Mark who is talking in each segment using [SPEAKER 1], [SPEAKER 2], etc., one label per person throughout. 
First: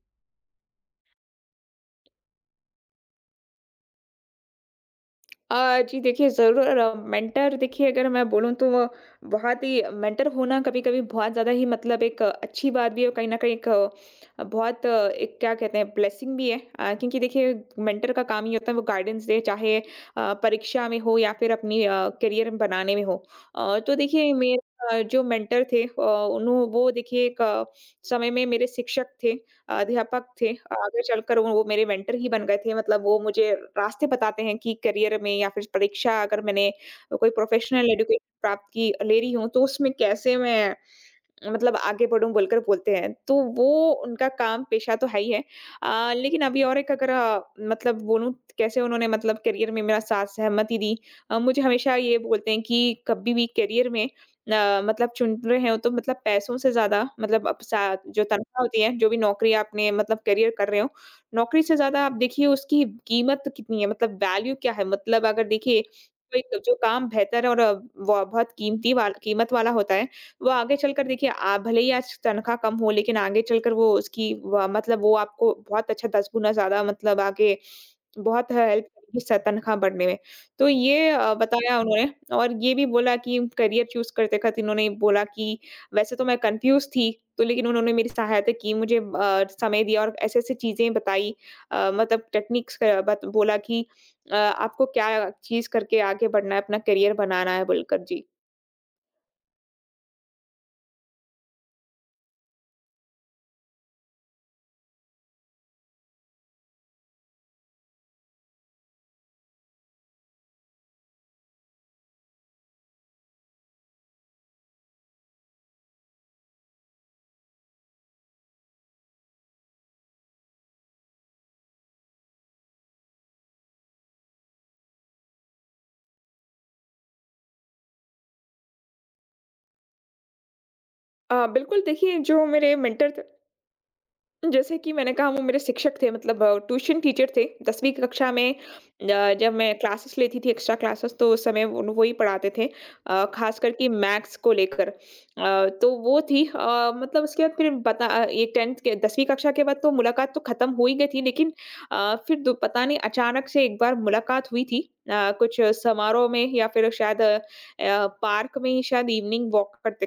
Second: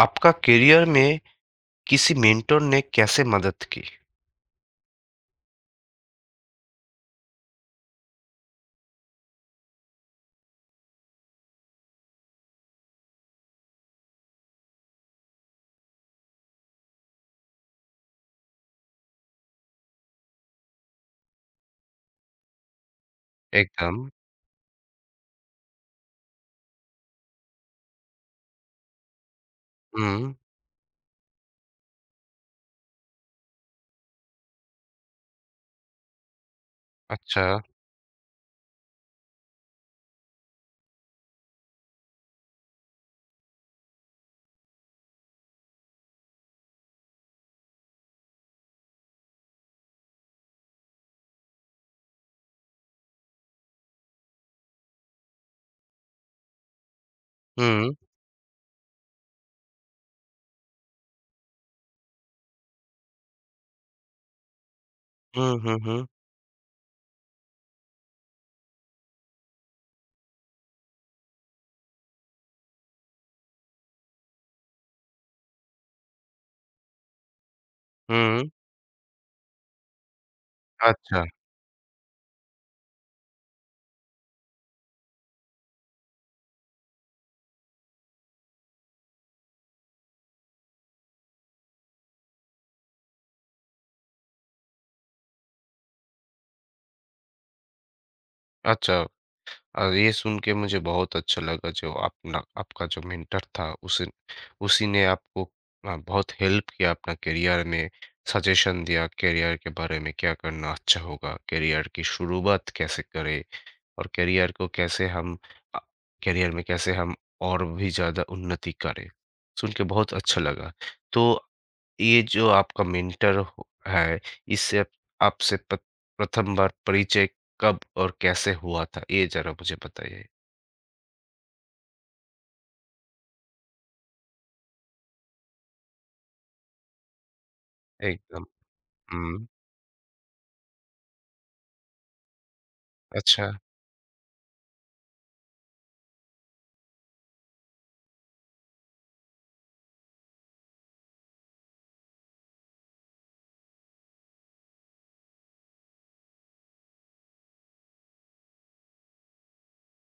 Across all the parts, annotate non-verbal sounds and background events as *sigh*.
[SPEAKER 1] आपका करियर में किसी मेंटर ने कैसे मदद की?
[SPEAKER 2] जी देखिए, ज़रूर। मेंटर, देखिए अगर मैं बोलूँ तो वो बहुत ही मेंटर होना कभी-कभी बहुत ज़्यादा ही, मतलब एक अच्छी बात भी है, और कहीं न कहीं एक बहुत एक क्या कहते हैं, ब्लेसिंग भी है। क्योंकि देखिए, मेंटर का काम ये होता है, वो गाइडेंस दे, चाहे परीक्षा में हो या फिर अपनी करियर बनाने में हो। तो
[SPEAKER 1] एकदम।
[SPEAKER 2] देखिए मेरे जो मेंटर थे, उन्हों वो देखिए एक समय में मेरे शिक्षक थे। अध्यापक
[SPEAKER 1] हुँ,
[SPEAKER 2] थे। आगे चलकर वो मेरे मेंटर ही बन गए थे। मतलब वो मुझे रास्ते बताते हैं कि करियर में या फिर परीक्षा अगर मैंने कोई
[SPEAKER 1] अच्छा।
[SPEAKER 2] प्रोफेशनल एजुकेशन प्राप्त की ले रही हूँ, तो उसमें कैसे मैं मतलब आगे बढ़ूँ बोलकर बोलते हैं। तो वो उनका काम पेशा तो है ही है। लेकिन अभी और एक अगर मतलब बोलूँ कैसे उन्होंने मतलब करियर में मेरा साथ सहमति दी। मुझे हमेशा ये बोलते हैं कि कभी भी करियर में मतलब चुन रहे हो तो मतलब पैसों से ज़्यादा, मतलब अब
[SPEAKER 1] हुँ,
[SPEAKER 2] सा जो तनख्वाह होती है, जो भी नौकरी आपने मतलब करियर कर रहे हो, नौकरी से ज़्यादा आप देखिए उसकी कीमत कितनी है, मतलब वैल्यू क्या है? मतलब अगर
[SPEAKER 1] हुँ, हुँ,
[SPEAKER 2] देखिए
[SPEAKER 1] हुँ,
[SPEAKER 2] कोई जो काम बेहतर और व बहुत कीमती वाल कीमत वाला होता है, वो आगे चलकर देखिए आप भले ही आज तनख्वाह कम हो, लेकिन आगे चलकर वो उसकी व मतलब वो आपको बहुत अच्छा 10 गुना ज़्यादा मतलब आगे
[SPEAKER 1] हुँ।
[SPEAKER 2] बहुत हेल्प करेगी स तनख्वाह बढ़ने में। तो ये
[SPEAKER 1] अच्छा,
[SPEAKER 2] बताया उन्होंने। और ये भी बोला कि करियर चूज़ करते वक़्त इन्होंने बोला कि वैसे तो मैं कन्फ्यूज़ थी, तो लेकिन उन्होंने मेरी सहायता की, मुझे समय दिया और ऐसी-ऐसी चीज़ें बताई, मतलब टेक्निक्स, बत बोला कि आपको क्या चीज़ करके आगे बढ़ना है, अपना करियर बनाना है बोलकर। जी।
[SPEAKER 1] अच्छा। ये सुन के मुझे बहुत अच्छा लगा जो अपना आपका जो मेंटर था उसी उसी ने आपको बहुत हेल्प किया अपना करियर में, सजेशन दिया करियर के बारे में क्या करना अच्छा होगा, करियर की शुरुआत कैसे करें। और करियर को कैसे हम अ, करियर में कैसे हम और भी ज़्यादा उन्नति करें। सुन के बहुत अच्छा लगा। तो ये जो आपका मेंटर हो है, इससे आप- आपसे प प्रथम बार परिचय कब और कैसे हुआ था? ये ज़रा मुझे बताइए।
[SPEAKER 2] बिल्कुल देखिए, जो मेरे मेंटर थे जैसे कि मैंने कहा, वो मेरे शिक्षक थे, मतलब ट्यूशन टीचर थे 10वीं की कक्षा
[SPEAKER 1] एकदम।
[SPEAKER 2] में।
[SPEAKER 1] हुँ,
[SPEAKER 2] जब मैं क्लासेस लेती थी, एक्स्ट्रा क्लासेस, तो उस समय वो वही पढ़ाते थे,
[SPEAKER 1] अच्छा।
[SPEAKER 2] खास करके मैथ्स को लेकर। तो वो थी मतलब उसके बाद फिर बता ये 10th के 10वीं कक्षा के बाद तो मुलाकात तो खत्म हो ही गई थी, लेकिन फिर पता नहीं अचानक से एक बार मुलाकात हुई थी, कुछ समारोह में या फिर शायद पार्क में ही शायद इवनिंग वॉक करते।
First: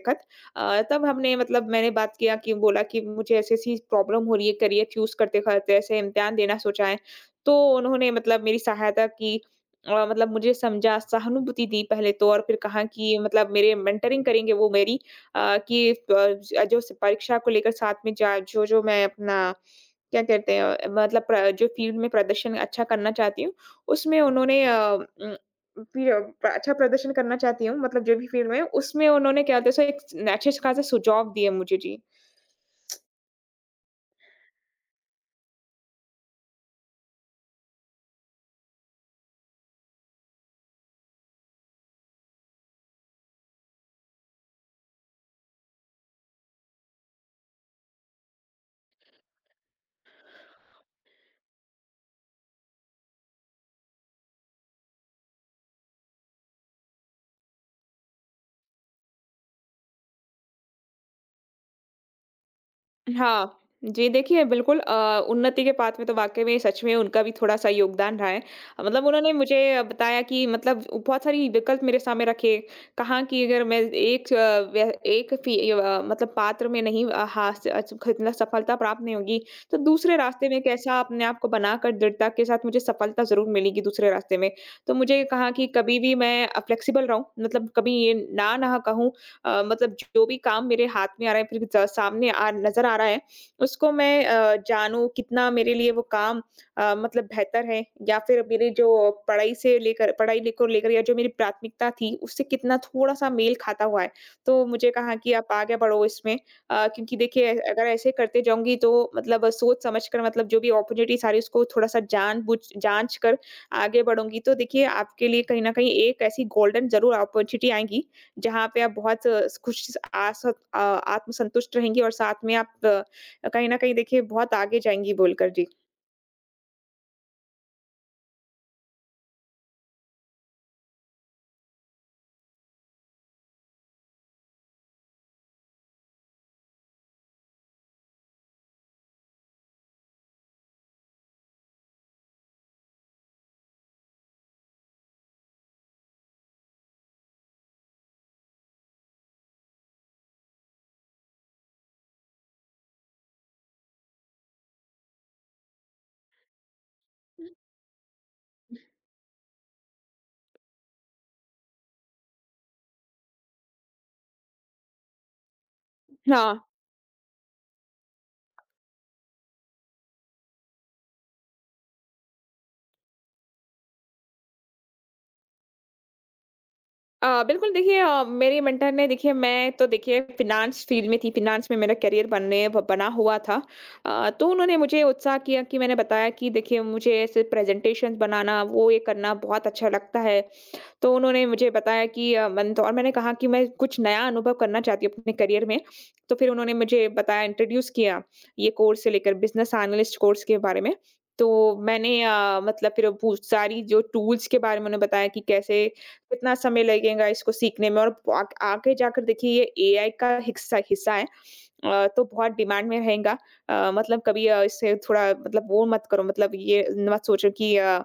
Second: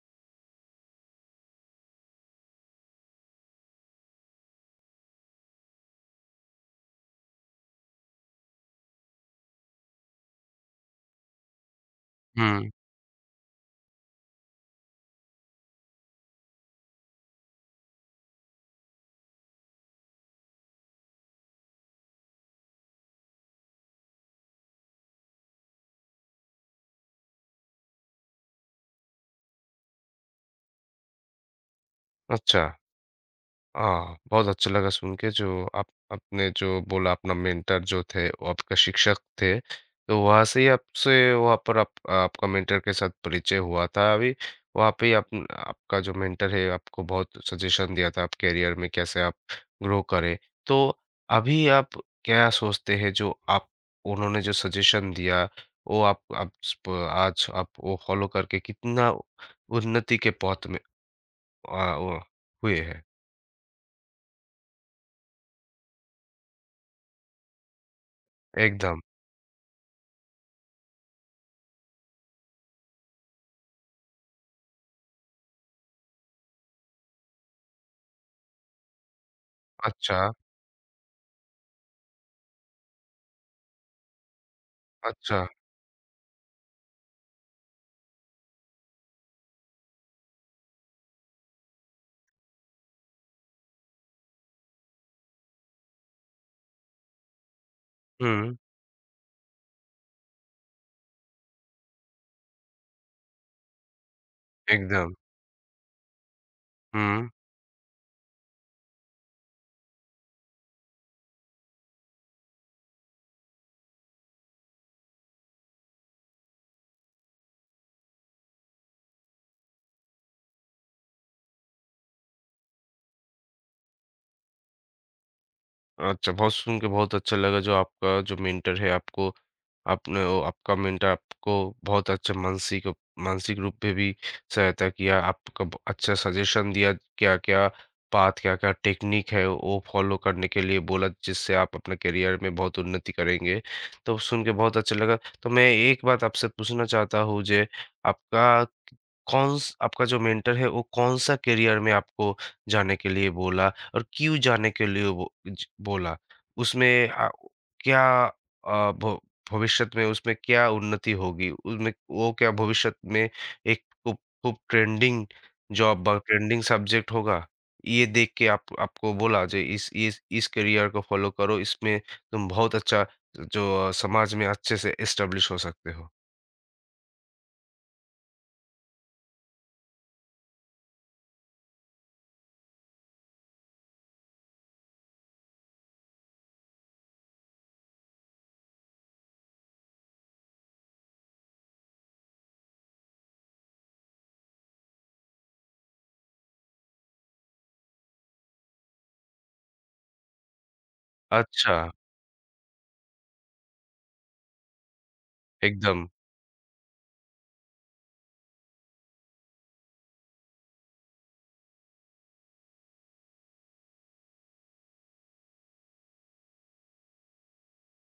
[SPEAKER 2] तब हमने मतलब मैंने बात किया कि बोला कि मुझे ऐसी-ऐसी प्रॉब्लम हो रही है करियर चूज़ करते-करते ऐसे इम्तिहान देना सोचा है। तो उन्होंने मतलब मेरी सहायता की। मतलब मुझे समझा, सहानुभूति दी पहले तो, और फिर
[SPEAKER 1] हुँ,
[SPEAKER 2] कहा कि मतलब मेरे मेंटरिंग करेंगे वो मेरी, कि जो परीक्षा को लेकर साथ में जा जो-जो मैं अपना, क्या कहते हैं मतलब प्र जो फ़ील्ड में प्रदर्शन अच्छा करना चाहती हूँ, उसमें उन्होंने उम फिर अच्छा प्रदर्शन करना चाहती हूँ मतलब जो भी फ़ील्ड में, उसमें उन्होंने क्या होता है, सो एक अच्छे-खासे सुझाव दिए मुझे। जी।
[SPEAKER 1] अच्छा। हाँ, बहुत अच्छा लगा सुन के जो आप आपने जो बोला अपना मेंटर जो थे वो आपका शिक्षक थे। तो वहाँ से ही आपसे वहाँ पर आप आपका मेंटर के साथ परिचय हुआ था अभी। वहाँ पे ही आप आपका जो मेंटर है आपको बहुत सजेशन दिया था आप करियर में कैसे आप ग्रो करें। तो अभी आप क्या सोचते हैं जो आप उन्होंने जो सजेशन दिया वो आप स्प आज आप वो फॉलो करके कितना उन्नति के पथ में वो हुए हैं?
[SPEAKER 2] हाँ, जी देखिए बिल्कुल उन्नति के पाथ में तो वाक़ई में सच में उनका भी थोड़ा-सा योगदान रहा है।
[SPEAKER 1] एकदम।
[SPEAKER 2] मतलब उन्होंने मुझे बताया कि मतलब बहुत सारी विकल्प मेरे सामने रखे, कहाँ कि अगर मैं एक व्य एक फी मतलब पात्र में नहीं हास अच खतना सफलता प्राप्त नहीं होगी, तो दूसरे
[SPEAKER 1] अच्छा,
[SPEAKER 2] रास्ते में कैसा अपने आप को बनाकर दृढ़ता के साथ मुझे सफलता ज़रूर मिलेगी दूसरे रास्ते में। तो मुझे
[SPEAKER 1] अच्छा।
[SPEAKER 2] कहा कि कभी भी मैं फ्लेक्सिबल रहूँ, मतलब कभी ये ना ना कहूँ। मतलब जो भी काम मेरे हाथ में आ रहा है, फिर ज सामने आ नज़र आ रहा है, उसको मैं जानूँ कितना मेरे लिए वो काम मतलब बेहतर है, या फिर
[SPEAKER 1] हुँ,
[SPEAKER 2] मेरे जो पढ़ाई से लेकर पढ़ाई ले को लेकर या जो मेरी प्राथमिकता थी, उससे कितना थोड़ा-सा मेल खाता हुआ है। तो मुझे
[SPEAKER 1] एकदम।
[SPEAKER 2] कहा कि आप आगे बढ़ो इसमें क्योंकि
[SPEAKER 1] हुँ,
[SPEAKER 2] देखिए अगर ऐसे करते जाऊँगी तो मतलब सोच समझ कर, मतलब जो भी अपॉर्च्युनिटीज़ आ रही है, उसको थोड़ा-सा जानबूझ जाँच कर आगे बढ़ूँगी, तो देखिए आपके लिए कहीं न कहीं एक ऐसी गोल्डन ज़रूर अपॉर्च्युनिटी आएगी, जहाँ पे आप बहुत खुश आस आत्मसंतुष्ट रहेंगी, और साथ में आप कहीं न कहीं देखिए बहुत आगे जाएँगी बोलकर। जी।
[SPEAKER 1] अच्छा बहुत सुन के बहुत अच्छा लगा जो आपका जो मेंटर है आपको आपने ओ आपका मेंटर आपको बहुत अच्छा मानसिक मानसिक रूप पे भी सहायता किया, आपका ब अच्छा सजेशन दिया क्या-क्या पाथ, क्या-क्या टेक्निक है वो फॉलो करने के लिए बोला जिससे आप अपने करियर में बहुत उन्नति करेंगे। तो सुन के बहुत अच्छा लगा। तो मैं एक बात आपसे पूछना चाहता हूँ जे आपका कौन-स आपका जो मेंटर है वो कौन-सा करियर में आपको जाने के लिए बोला और क्यों जाने के लिए वो ज बोला? उसमें क्या अ, भ भविष्य में उसमें क्या उन्नति होगी? उसमें वो क्या भविष्य में एक खूब खूब ट्रेंडिंग जॉब ब
[SPEAKER 2] हाँ।
[SPEAKER 1] ट्रेंडिंग सब्जेक्ट होगा? ये देख के आप आपको बोला जे इस करियर को फॉलो करो, इसमें तुम बहुत अच्छा जो समाज में अच्छे से एस्टेब्लिश हो सकते हो।
[SPEAKER 2] बिल्कुल देखिए मेरे मेंटर ने देखिए मैं तो देखिए फ़िनांस फ़ील्ड में थी, फ़िनांस में मेरा करियर बनने ब बना हुआ था। तो उन्होंने मुझे उत्साह किया कि मैंने बताया कि देखिए मुझे ऐसे प्रेज़ेंटेशंस बनाना, वो ये करना बहुत अच्छा लगता है। तो उन्होंने मुझे बताया कि मंदसौर मैंने कहा कि मैं कुछ नया अनुभव करना चाहती हूँ अपने करियर में। तो फिर उन्होंने मुझे बताया, इंट्रोड्यूस किया, ये कोर्स से लेकर बिज़नेस एनालिस्ट कोर्स के बारे में। तो
[SPEAKER 1] अच्छा,
[SPEAKER 2] मैंने मतलब फिर वो सारी जो टूल्स के बारे में उन्हें बताया कि कैसे
[SPEAKER 1] एकदम।
[SPEAKER 2] कितना समय लगेगा इसको सीखने में, और आग आगे जाकर देखिए ये एआई का हिस्सा हिस्सा है। तो बहुत डिमांड में रहेगा। मतलब कभी इससे थोड़ा मतलब वो मत करो, मतलब ये मत सोचो कि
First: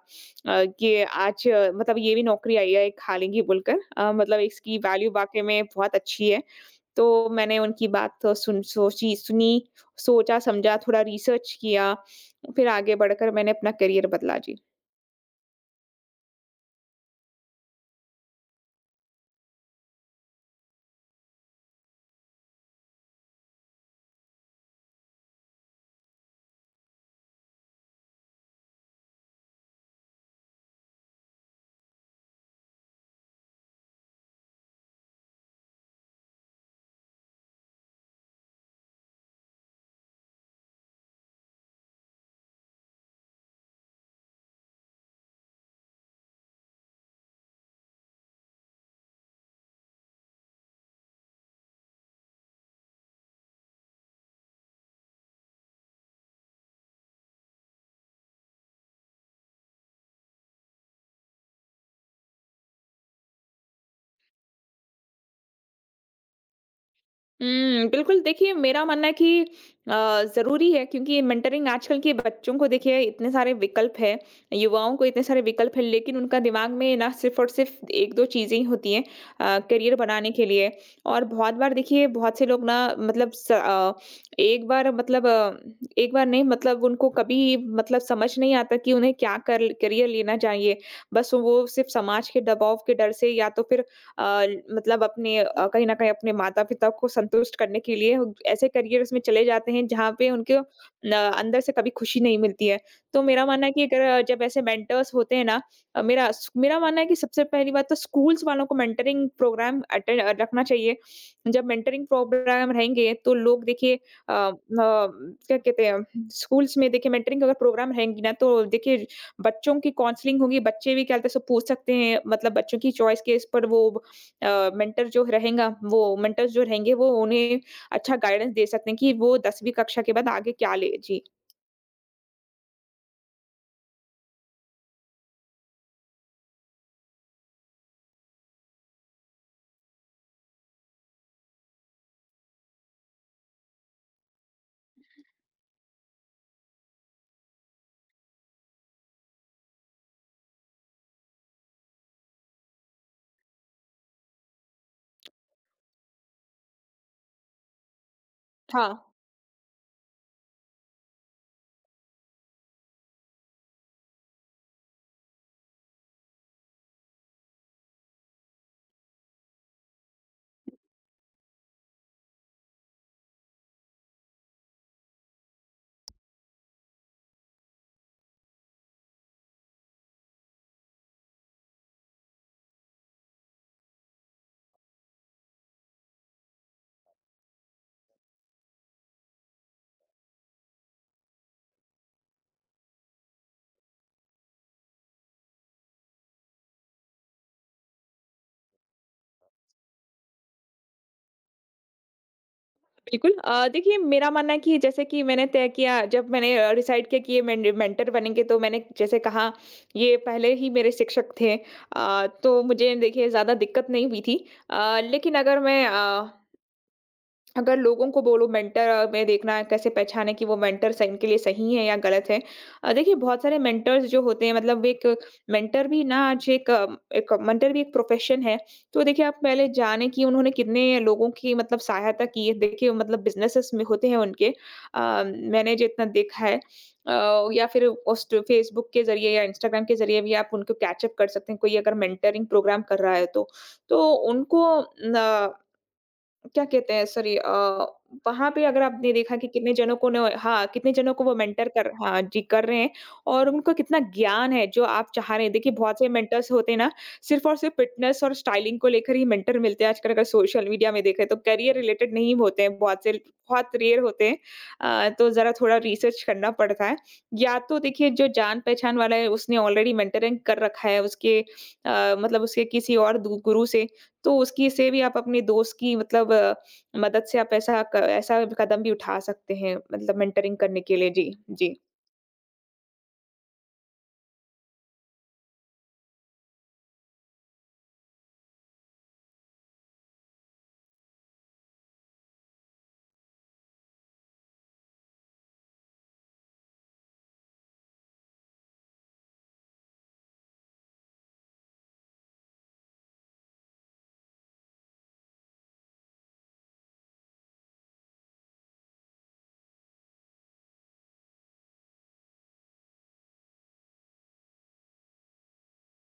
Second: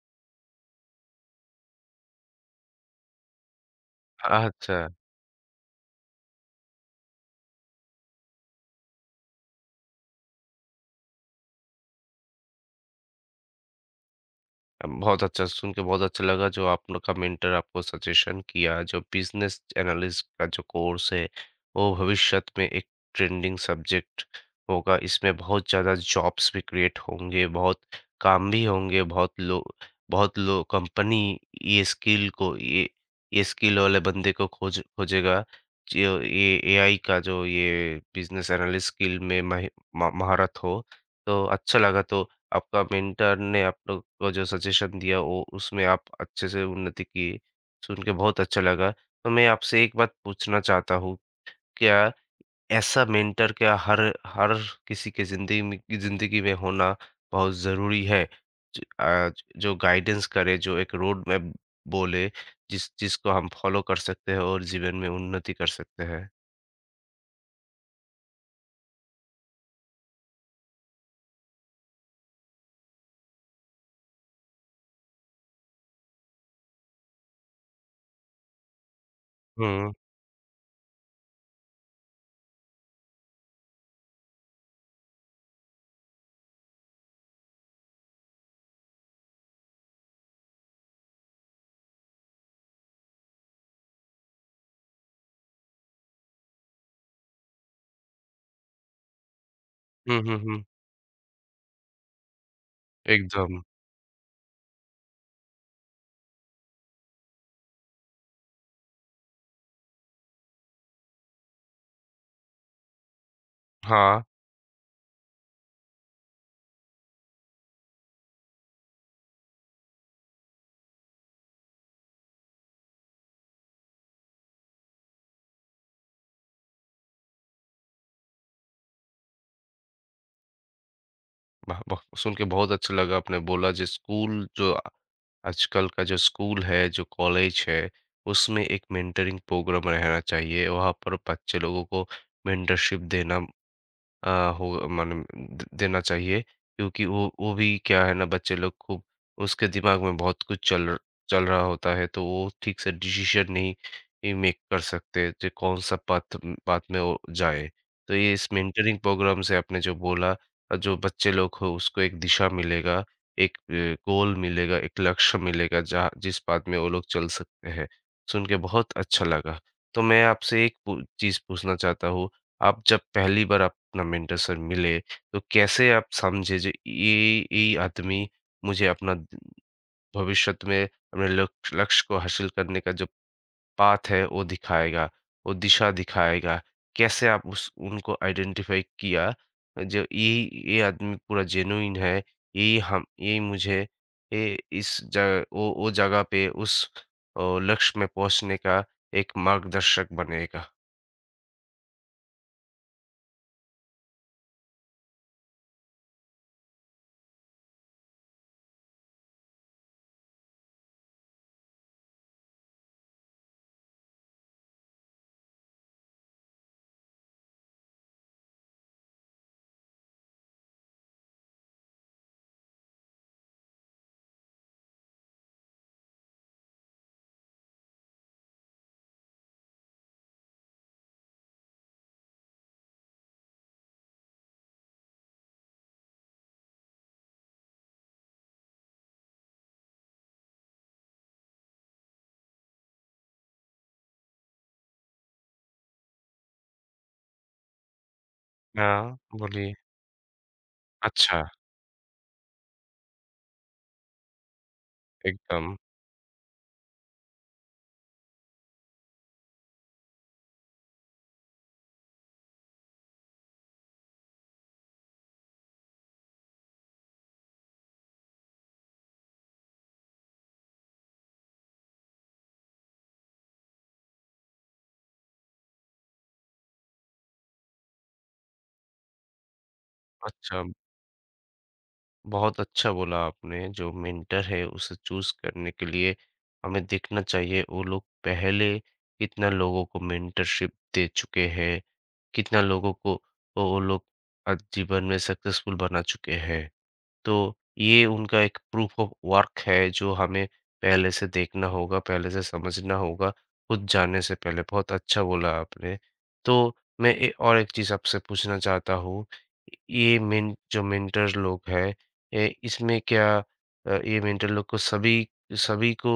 [SPEAKER 2] कि आज मतलब ये भी नौकरी आई है, खा लेंगी बोलकर। मतलब इसकी
[SPEAKER 1] अच्छा।
[SPEAKER 2] वैल्यू वाक़ई में बहुत अच्छी है। तो मैंने उनकी बात तो सुन सोची सुनी, सोचा-समझा, थोड़ा रिसर्च किया, फिर आगे बढ़कर मैंने अपना करियर बदला। जी।
[SPEAKER 1] बहुत अच्छा सुन के बहुत अच्छा लगा जो आप लोग का मेंटर आपको सजेशन किया जो बिजनेस एनालिस्ट का जो कोर्स है वो भविष्य में एक ट्रेंडिंग सब्जेक्ट होगा इसमें बहुत ज़्यादा जॉब्स भी क्रिएट होंगे बहुत काम भी होंगे बहुत लोग कंपनी ये स्किल को ये ये स्किल वाले बंदे को खोजेगा जो ये एआई का जो ये बिजनेस एनालिस्ट स्किल में महारत हो तो अच्छा लगा तो आपका मेंटर ने आप लोग को जो सजेशन दिया वो उसमें आप अच्छे से उन्नति किए। सुन के बहुत अच्छा लगा। तो मैं आपसे एक बात पूछना चाहता हूँ, क्या ऐसा मेंटर क्या हर हर किसी के ज़िंदगी में होना बहुत ज़रूरी है? ज अ, जो गाइडेंस करे, जो एक रोड मैप बोले, जिसको हम फॉलो कर सकते हैं और जीवन में उन्नति कर सकते हैं।
[SPEAKER 2] हुँ, बिल्कुल देखिए मेरा मानना है कि ज़रूरी है, क्योंकि मेंटरिंग आजकल के बच्चों को देखिए इतने सारे विकल्प हैं, युवाओं को इतने सारे विकल्प हैं, लेकिन उनका दिमाग में ना सिर्फ़ और सिर्फ़ 1-2 चीज़ें ही होती हैं
[SPEAKER 1] हुँ।
[SPEAKER 2] करियर बनाने के लिए। और बहुत बार देखिए बहुत से लोग ना मतलब स एक बार मतलब एक बार नहीं मतलब उनको कभी मतलब समझ नहीं आता कि उन्हें क्या कर करियर लेना चाहिए। बस वो सिर्फ़ समाज के दबाव के डर से, या तो फिर अ, मतलब अपने कहीं न कहीं अपने माता-पिता को संतुष्ट करने के लिए वो ऐसे करियर्स में चले जाते हैं जहाँ
[SPEAKER 1] हुँ,
[SPEAKER 2] पे
[SPEAKER 1] हुँ,
[SPEAKER 2] उनके
[SPEAKER 1] हुँ।
[SPEAKER 2] न अंदर से कभी खुशी नहीं मिलती है। तो मेरा
[SPEAKER 1] एकदम।
[SPEAKER 2] मानना है कि अगर जब ऐसे मेंटर्स होते हैं ना मेरा स मेरा मानना है कि सबसे पहली बात तो स्कूल्स वालों को मेंटरिंग प्रोग्राम अटेंड रखना चाहिए। जब मेंटरिंग प्रोग्राम रहेंगे तो लोग देखिए
[SPEAKER 1] हाँ।
[SPEAKER 2] क्या कहते हैं, स्कूल्स में देखिए मेंटरिंग अगर प्रोग्राम रहेंगी ना तो देखिए बच्चों की काउंसलिंग होगी, बच्चे भी क्या कहते हैं सब पूछ सकते हैं, मतलब बच्चों की चॉइस के इस पर वो मेंटर जो रहेगा, वो मेंटर्स जो रहेंगे वो उन्हें अच्छा गाइडेंस दे सकते हैं कि वो 10वीं कक्षा के बाद आगे क्या ले। जी।
[SPEAKER 1] वाह! वाह! सुन के बहुत अच्छा लगा आपने बोला जो स्कूल जो आजकल का जो स्कूल है, जो कॉलेज है, उसमें एक मेंटरिंग प्रोग्राम रहना चाहिए। वहाँ पर बच्चे लोगों को मेंटरशिप देना अ, हो माने द देना चाहिए क्योंकि वो भी क्या है ना बच्चे लोग खूब उसके दिमाग में बहुत कुछ चल चल रहा होता है तो वो ठीक से डिसीज़न नहीं ही मेक कर सकते जो कौन-सा पाथ पाथ में वो जाए। तो ये इस मेंटरिंग
[SPEAKER 2] हाँ,
[SPEAKER 1] प्रोग्राम से आपने जो बोला जो बच्चे लोग हो उसको एक दिशा मिलेगा, एक अ, गोल मिलेगा, एक लक्ष्य मिलेगा जहाँ जिस पाथ में वो लोग चल सकते हैं। सुन के बहुत अच्छा लगा। तो मैं आपसे एक पू चीज़ पूछना चाहता हूँ आप जब पहली बार आप अपना मेंटर सर मिले, तो कैसे आप समझे जे ये आदमी मुझे अपना द- भविष्य में अपने लक्ष्य लक्ष्य को हासिल करने का जो पाथ है वो दिखाएगा, वो दिशा दिखाएगा। कैसे आप उस उनको आइडेंटिफ़ाई किया जो यही ये आदमी पूरा जेनुइन है, यही हम यही मुझे ए इस जगह वो जगह पे उस लक्ष्य में पहुँचने का एक मार्गदर्शक बनेगा?
[SPEAKER 2] बिल्कुल। देखिए मेरा मानना है कि जैसे कि मैंने तय किया, जब मैंने डिसाइड किया कि ये मेंड मेंटर बनेंगे, तो मैंने जैसे कहा ये पहले ही मेरे शिक्षक थे, तो मुझे देखिए ज़्यादा दिक्कत नहीं हुई थी। लेकिन अगर मैं अगर लोगों को बोलो मेंटर में देखना है, कैसे पहचाने कि वो मेंटर स इनके लिए सही है या गलत है। देखिए बहुत सारे मेंटर्स जो होते हैं, मतलब एक मेंटर भी ना आज, एक एक मेंटर भी एक प्रोफ़ेशन है। तो देखिए आप पहले जाने कि उन्होंने कितने लोगों की मतलब सहायता की है। देखिए मतलब बिज़नेसेस में होते हैं उनके मैंने जितना देखा है, या फिर पोस्ट फ़ेसबुक के ज़रिए या इंस्टाग्राम के ज़रिए भी आप उनको कैच अप कर सकते हैं, कोई अगर मेंटरिंग प्रोग्राम कर रहा है तो। तो उनको न क्या कहते हैं, सॉरी वहाँ पे अगर आपने
[SPEAKER 1] हाँ,
[SPEAKER 2] देखा कि कितने
[SPEAKER 1] बोलिए।
[SPEAKER 2] जनों को न, हाँ, कितने जनों को वो
[SPEAKER 1] अच्छा।
[SPEAKER 2] मेंटर कर, हाँ जी, कर रहे हैं और उनको कितना ज्ञान है जो आप चाह रहे हैं। देखिए
[SPEAKER 1] एकदम।
[SPEAKER 2] बहुत से मेंटर्स होते हैं ना, सिर्फ़ और सिर्फ़ फिटनेस और स्टाइलिंग को लेकर ही मेंटर मिलते हैं आजकल अगर सोशल मीडिया में देखें तो, करियर रिलेटेड नहीं होते हैं, बहुत से बहुत रेयर होते हैं। तो ज़रा थोड़ा रिसर्च करना पड़ता है। या तो देखिए जो जान-पहचान वाला है उसने ऑलरेडी मेंटरिंग कर रखा है उसके मतलब उसके किसी और दू गुरु से, तो उसकी से भी आप अपने दोस्त की मतलब मदद से आप ऐसा क ऐसा कदम भी उठा सकते हैं, मतलब मेंटरिंग
[SPEAKER 1] अच्छा,
[SPEAKER 2] करने के लिए। जी, जी।
[SPEAKER 1] बहुत अच्छा बोला आपने, जो मेंटर है उसे चूज़ करने के लिए हमें देखना चाहिए वो लोग पहले कितना लोगों को मेंटरशिप दे चुके हैं, कितना लोगों को वो लोग जीवन में सक्सेसफुल बना चुके हैं। तो ये उनका एक प्रूफ ऑफ वर्क है जो हमें पहले से देखना होगा, पहले से समझना होगा, खुद जाने से पहले। बहुत अच्छा बोला आपने। तो मैं ए और एक चीज़ आपसे पूछना चाहता हूँ, ये मेन जो मेंटर लोग हैं, ए इसमें क्या ये मेंटर लोग को सभी सभी को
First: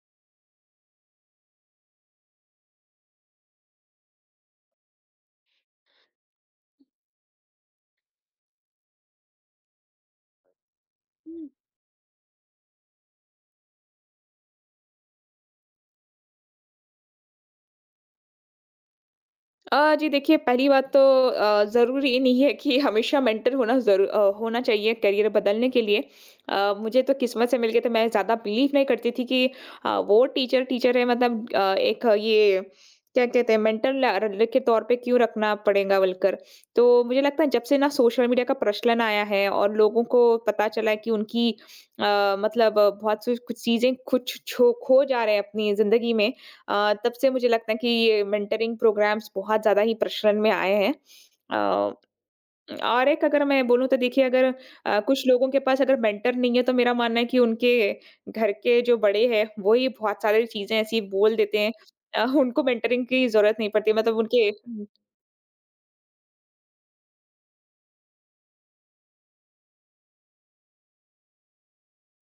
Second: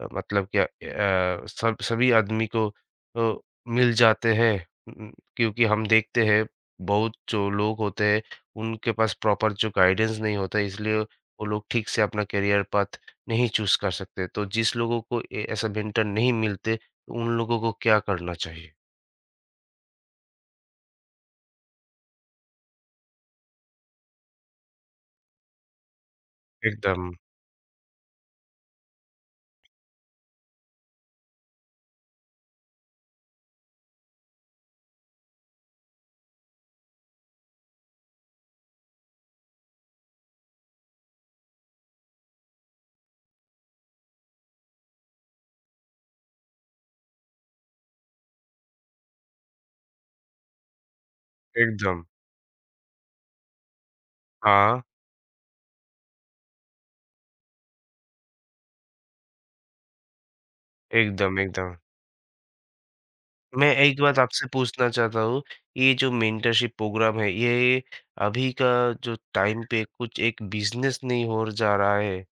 [SPEAKER 1] क्या अ, सब सभी आदमी को अ, मिल जाते हैं? क्योंकि हम देखते हैं बहुत जो लोग होते हैं उनके पास प्रॉपर जो गाइडेंस नहीं होता है इसलिए वो लोग ठीक से अपना करियर पाथ नहीं चूज़ कर सकते। तो जिस लोगों को ए ऐसा मेंटर नहीं मिलते, तो उन लोगों को क्या करना चाहिए?
[SPEAKER 2] जी देखिए पहली बात तो ज़रूरी नहीं है कि हमेशा मेंटर होना ज़रूर होना चाहिए करियर बदलने के लिए। मुझे
[SPEAKER 1] एकदम,
[SPEAKER 2] तो किस्मत से मिल गया, तो मैं ज़्यादा बिलीव नहीं करती थी कि वो टीचर टीचर है, मतलब एक ये क्या कहते हैं, मेंटर ल के तौर पे क्यों रखना पड़ेगा बोलकर। तो मुझे लगता है जब से ना सोशल मीडिया का प्रचलन आया है और लोगों को पता चला है कि उनकी मतलब आ, बहुत सी कुछ चीज़ें कुछ छो खो जा रहे हैं अपनी ज़िंदगी में। तब से मुझे लगता है कि ये मेंटरिंग प्रोग्राम्स बहुत ज़्यादा ही प्रचलन में आए हैं। अ,
[SPEAKER 1] एकदम।
[SPEAKER 2] और एक अगर मैं बोलूँ तो देखिए अगर
[SPEAKER 1] हाँ,
[SPEAKER 2] कुछ लोगों के पास अगर मेंटर नहीं है, तो मेरा मानना है कि उनके घर के जो बड़े हैं, वो ही बहुत सारी चीज़ें ऐसी बोल
[SPEAKER 1] एकदम,
[SPEAKER 2] देते हैं।
[SPEAKER 1] एकदम।
[SPEAKER 2] उनको मेंटरिंग की ज़रूरत
[SPEAKER 1] मैं
[SPEAKER 2] नहीं पड़ती,
[SPEAKER 1] एक
[SPEAKER 2] मतलब
[SPEAKER 1] बात आपसे
[SPEAKER 2] उनके।
[SPEAKER 1] पूछना चाहता हूँ, ये जो मेंटरशिप प्रोग्राम है, ये अभी का जो टाइम पे कुछ एक बिज़नेस नहीं हो र जा रहा है?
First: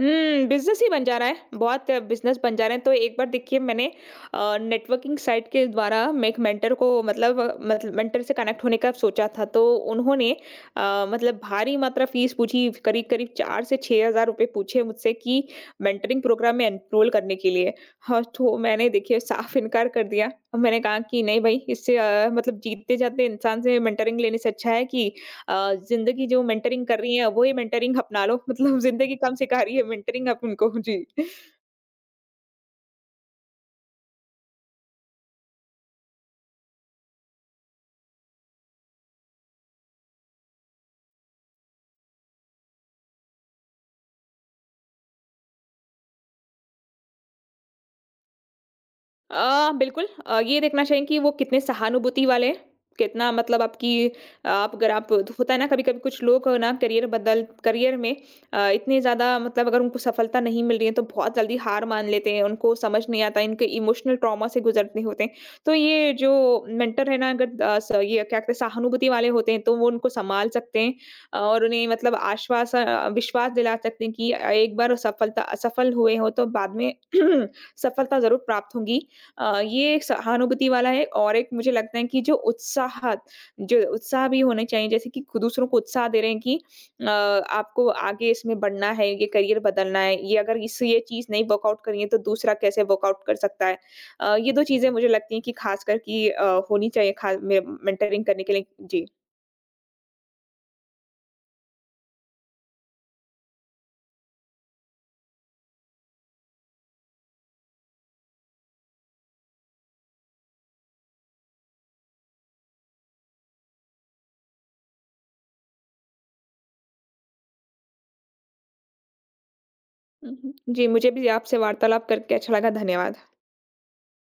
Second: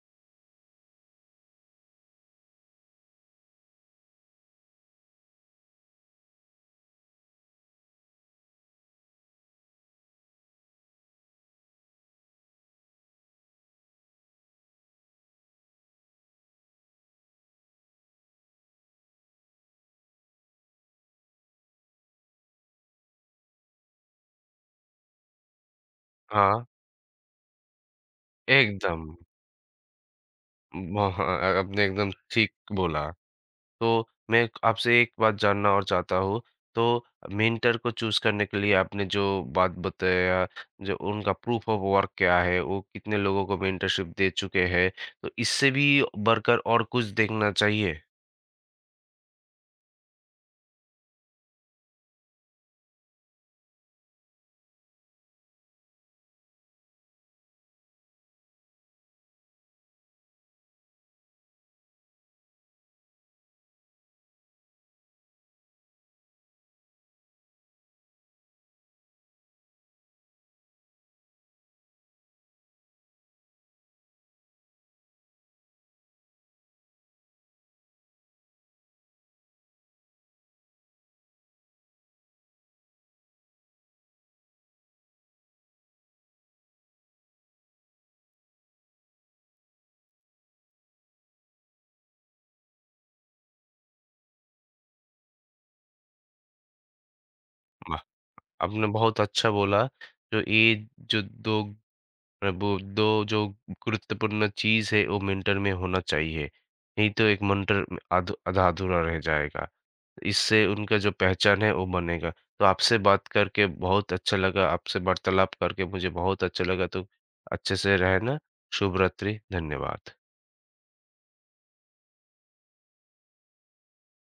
[SPEAKER 2] हुँ, बिज़नेस ही बन जा रहा है, बहुत बिज़नेस बन जा रहे हैं। तो एक बार देखिए मैंने नेटवर्किंग साइट के द्वारा मैं एक मेंटर को मतलब मेंटर से कनेक्ट होने का सोचा था। तो उन्होंने मतलब भारी मात्रा फ़ीस पूछी, करीब-करीब 4 से ₹6000 पूछे मुझसे, कि मेंटरिंग प्रोग्राम में एनरोल करने के लिए। हाँ, तो मैंने देखिए साफ़ इनकार कर दिया। मैंने कहा कि नहीं भई, इससे मतलब जीते-जागते इंसान से मेंटरिंग लेने से अच्छा है कि अ, ज़िंदगी जो
[SPEAKER 1] हाँ,
[SPEAKER 2] मेंटरिंग कर रही हैं, वो ही मेंटरिंग अपना लो। *laughs* मतलब
[SPEAKER 1] एकदम।
[SPEAKER 2] ज़िंदगी कम सिखा रही है मेंटरिंग आप उनको।
[SPEAKER 1] म
[SPEAKER 2] जी।
[SPEAKER 1] हाँ, आपने एकदम ठीक बोला। तो मैं आपसे एक बात जानना और चाहता हूँ, तो मेंटर को चूज़ करने के लिए आपने जो बात बताया, जो उनका प्रूफ ऑफ वर्क क्या है, वो कितने लोगों को मेंटरशिप दे चुके हैं, तो इससे भी बढ़कर और कुछ देखना चाहिए?
[SPEAKER 2] बिल्कुल ये देखना चाहिए कि वो कितने सहानुभूति वाले हैं, कितना मतलब आपकी, आप अगर आप होता है ना कभी-कभी कुछ लोग ना करियर बदल करियर में इतने ज़्यादा मतलब अगर उनको सफलता नहीं मिल रही है तो बहुत जल्दी हार मान लेते हैं, उनको समझ नहीं आता, इनके इमोशनल ट्रॉमा से गुजरते होते हैं। तो ये जो मेंटर है ना, अगर स ये क्या कहते हैं, सहानुभूति वाले होते हैं, तो वो उनको सँभाल सकते हैं और उन्हें मतलब आश्वास विश्वास दिला सकते हैं कि एक बार सफलता असफल हुए हो तो बाद में *clears throat* सफलता ज़रूर प्राप्त होंगी। ये एक सहानुभूति वाला है, और एक मुझे लगता है कि जो उत्साहत जो उत्साह भी होने चाहिए, जैसे कि दूसरों को उत्साह दे रहे हैं कि आपको आगे इसमें बढ़ना है, ये करियर बदलना है, ये अगर इससे ये चीज़ नहीं वर्कआउट करी है तो दूसरा कैसे वर्कआउट कर सकता है। ये दो चीज़ें मुझे लगती हैं कि खास करके होनी चाहिए, खास
[SPEAKER 1] वाह!
[SPEAKER 2] मेंटरिंग करने के लिए।
[SPEAKER 1] आपने
[SPEAKER 2] जी।
[SPEAKER 1] बहुत अच्छा बोला, जो ये जो 2 अ, वो 2 जो गुरुत्वपूर्ण चीज़ है, वो मेंटर में होना चाहिए, नहीं तो एक मेंटर अध आधा अधूरा रह जाएगा। इससे उनका जो पहचान है वो बनेगा। तो आपसे बात करके बहुत अच्छा लगा, आपसे वार्तालाप करके मुझे बहुत अच्छा लगा, तो अच्छे से रहना, शुभ रात्रि, धन्यवाद।
[SPEAKER 2] जी, मुझे भी आपसे वार्तालाप करके अच्छा लगा। धन्यवाद।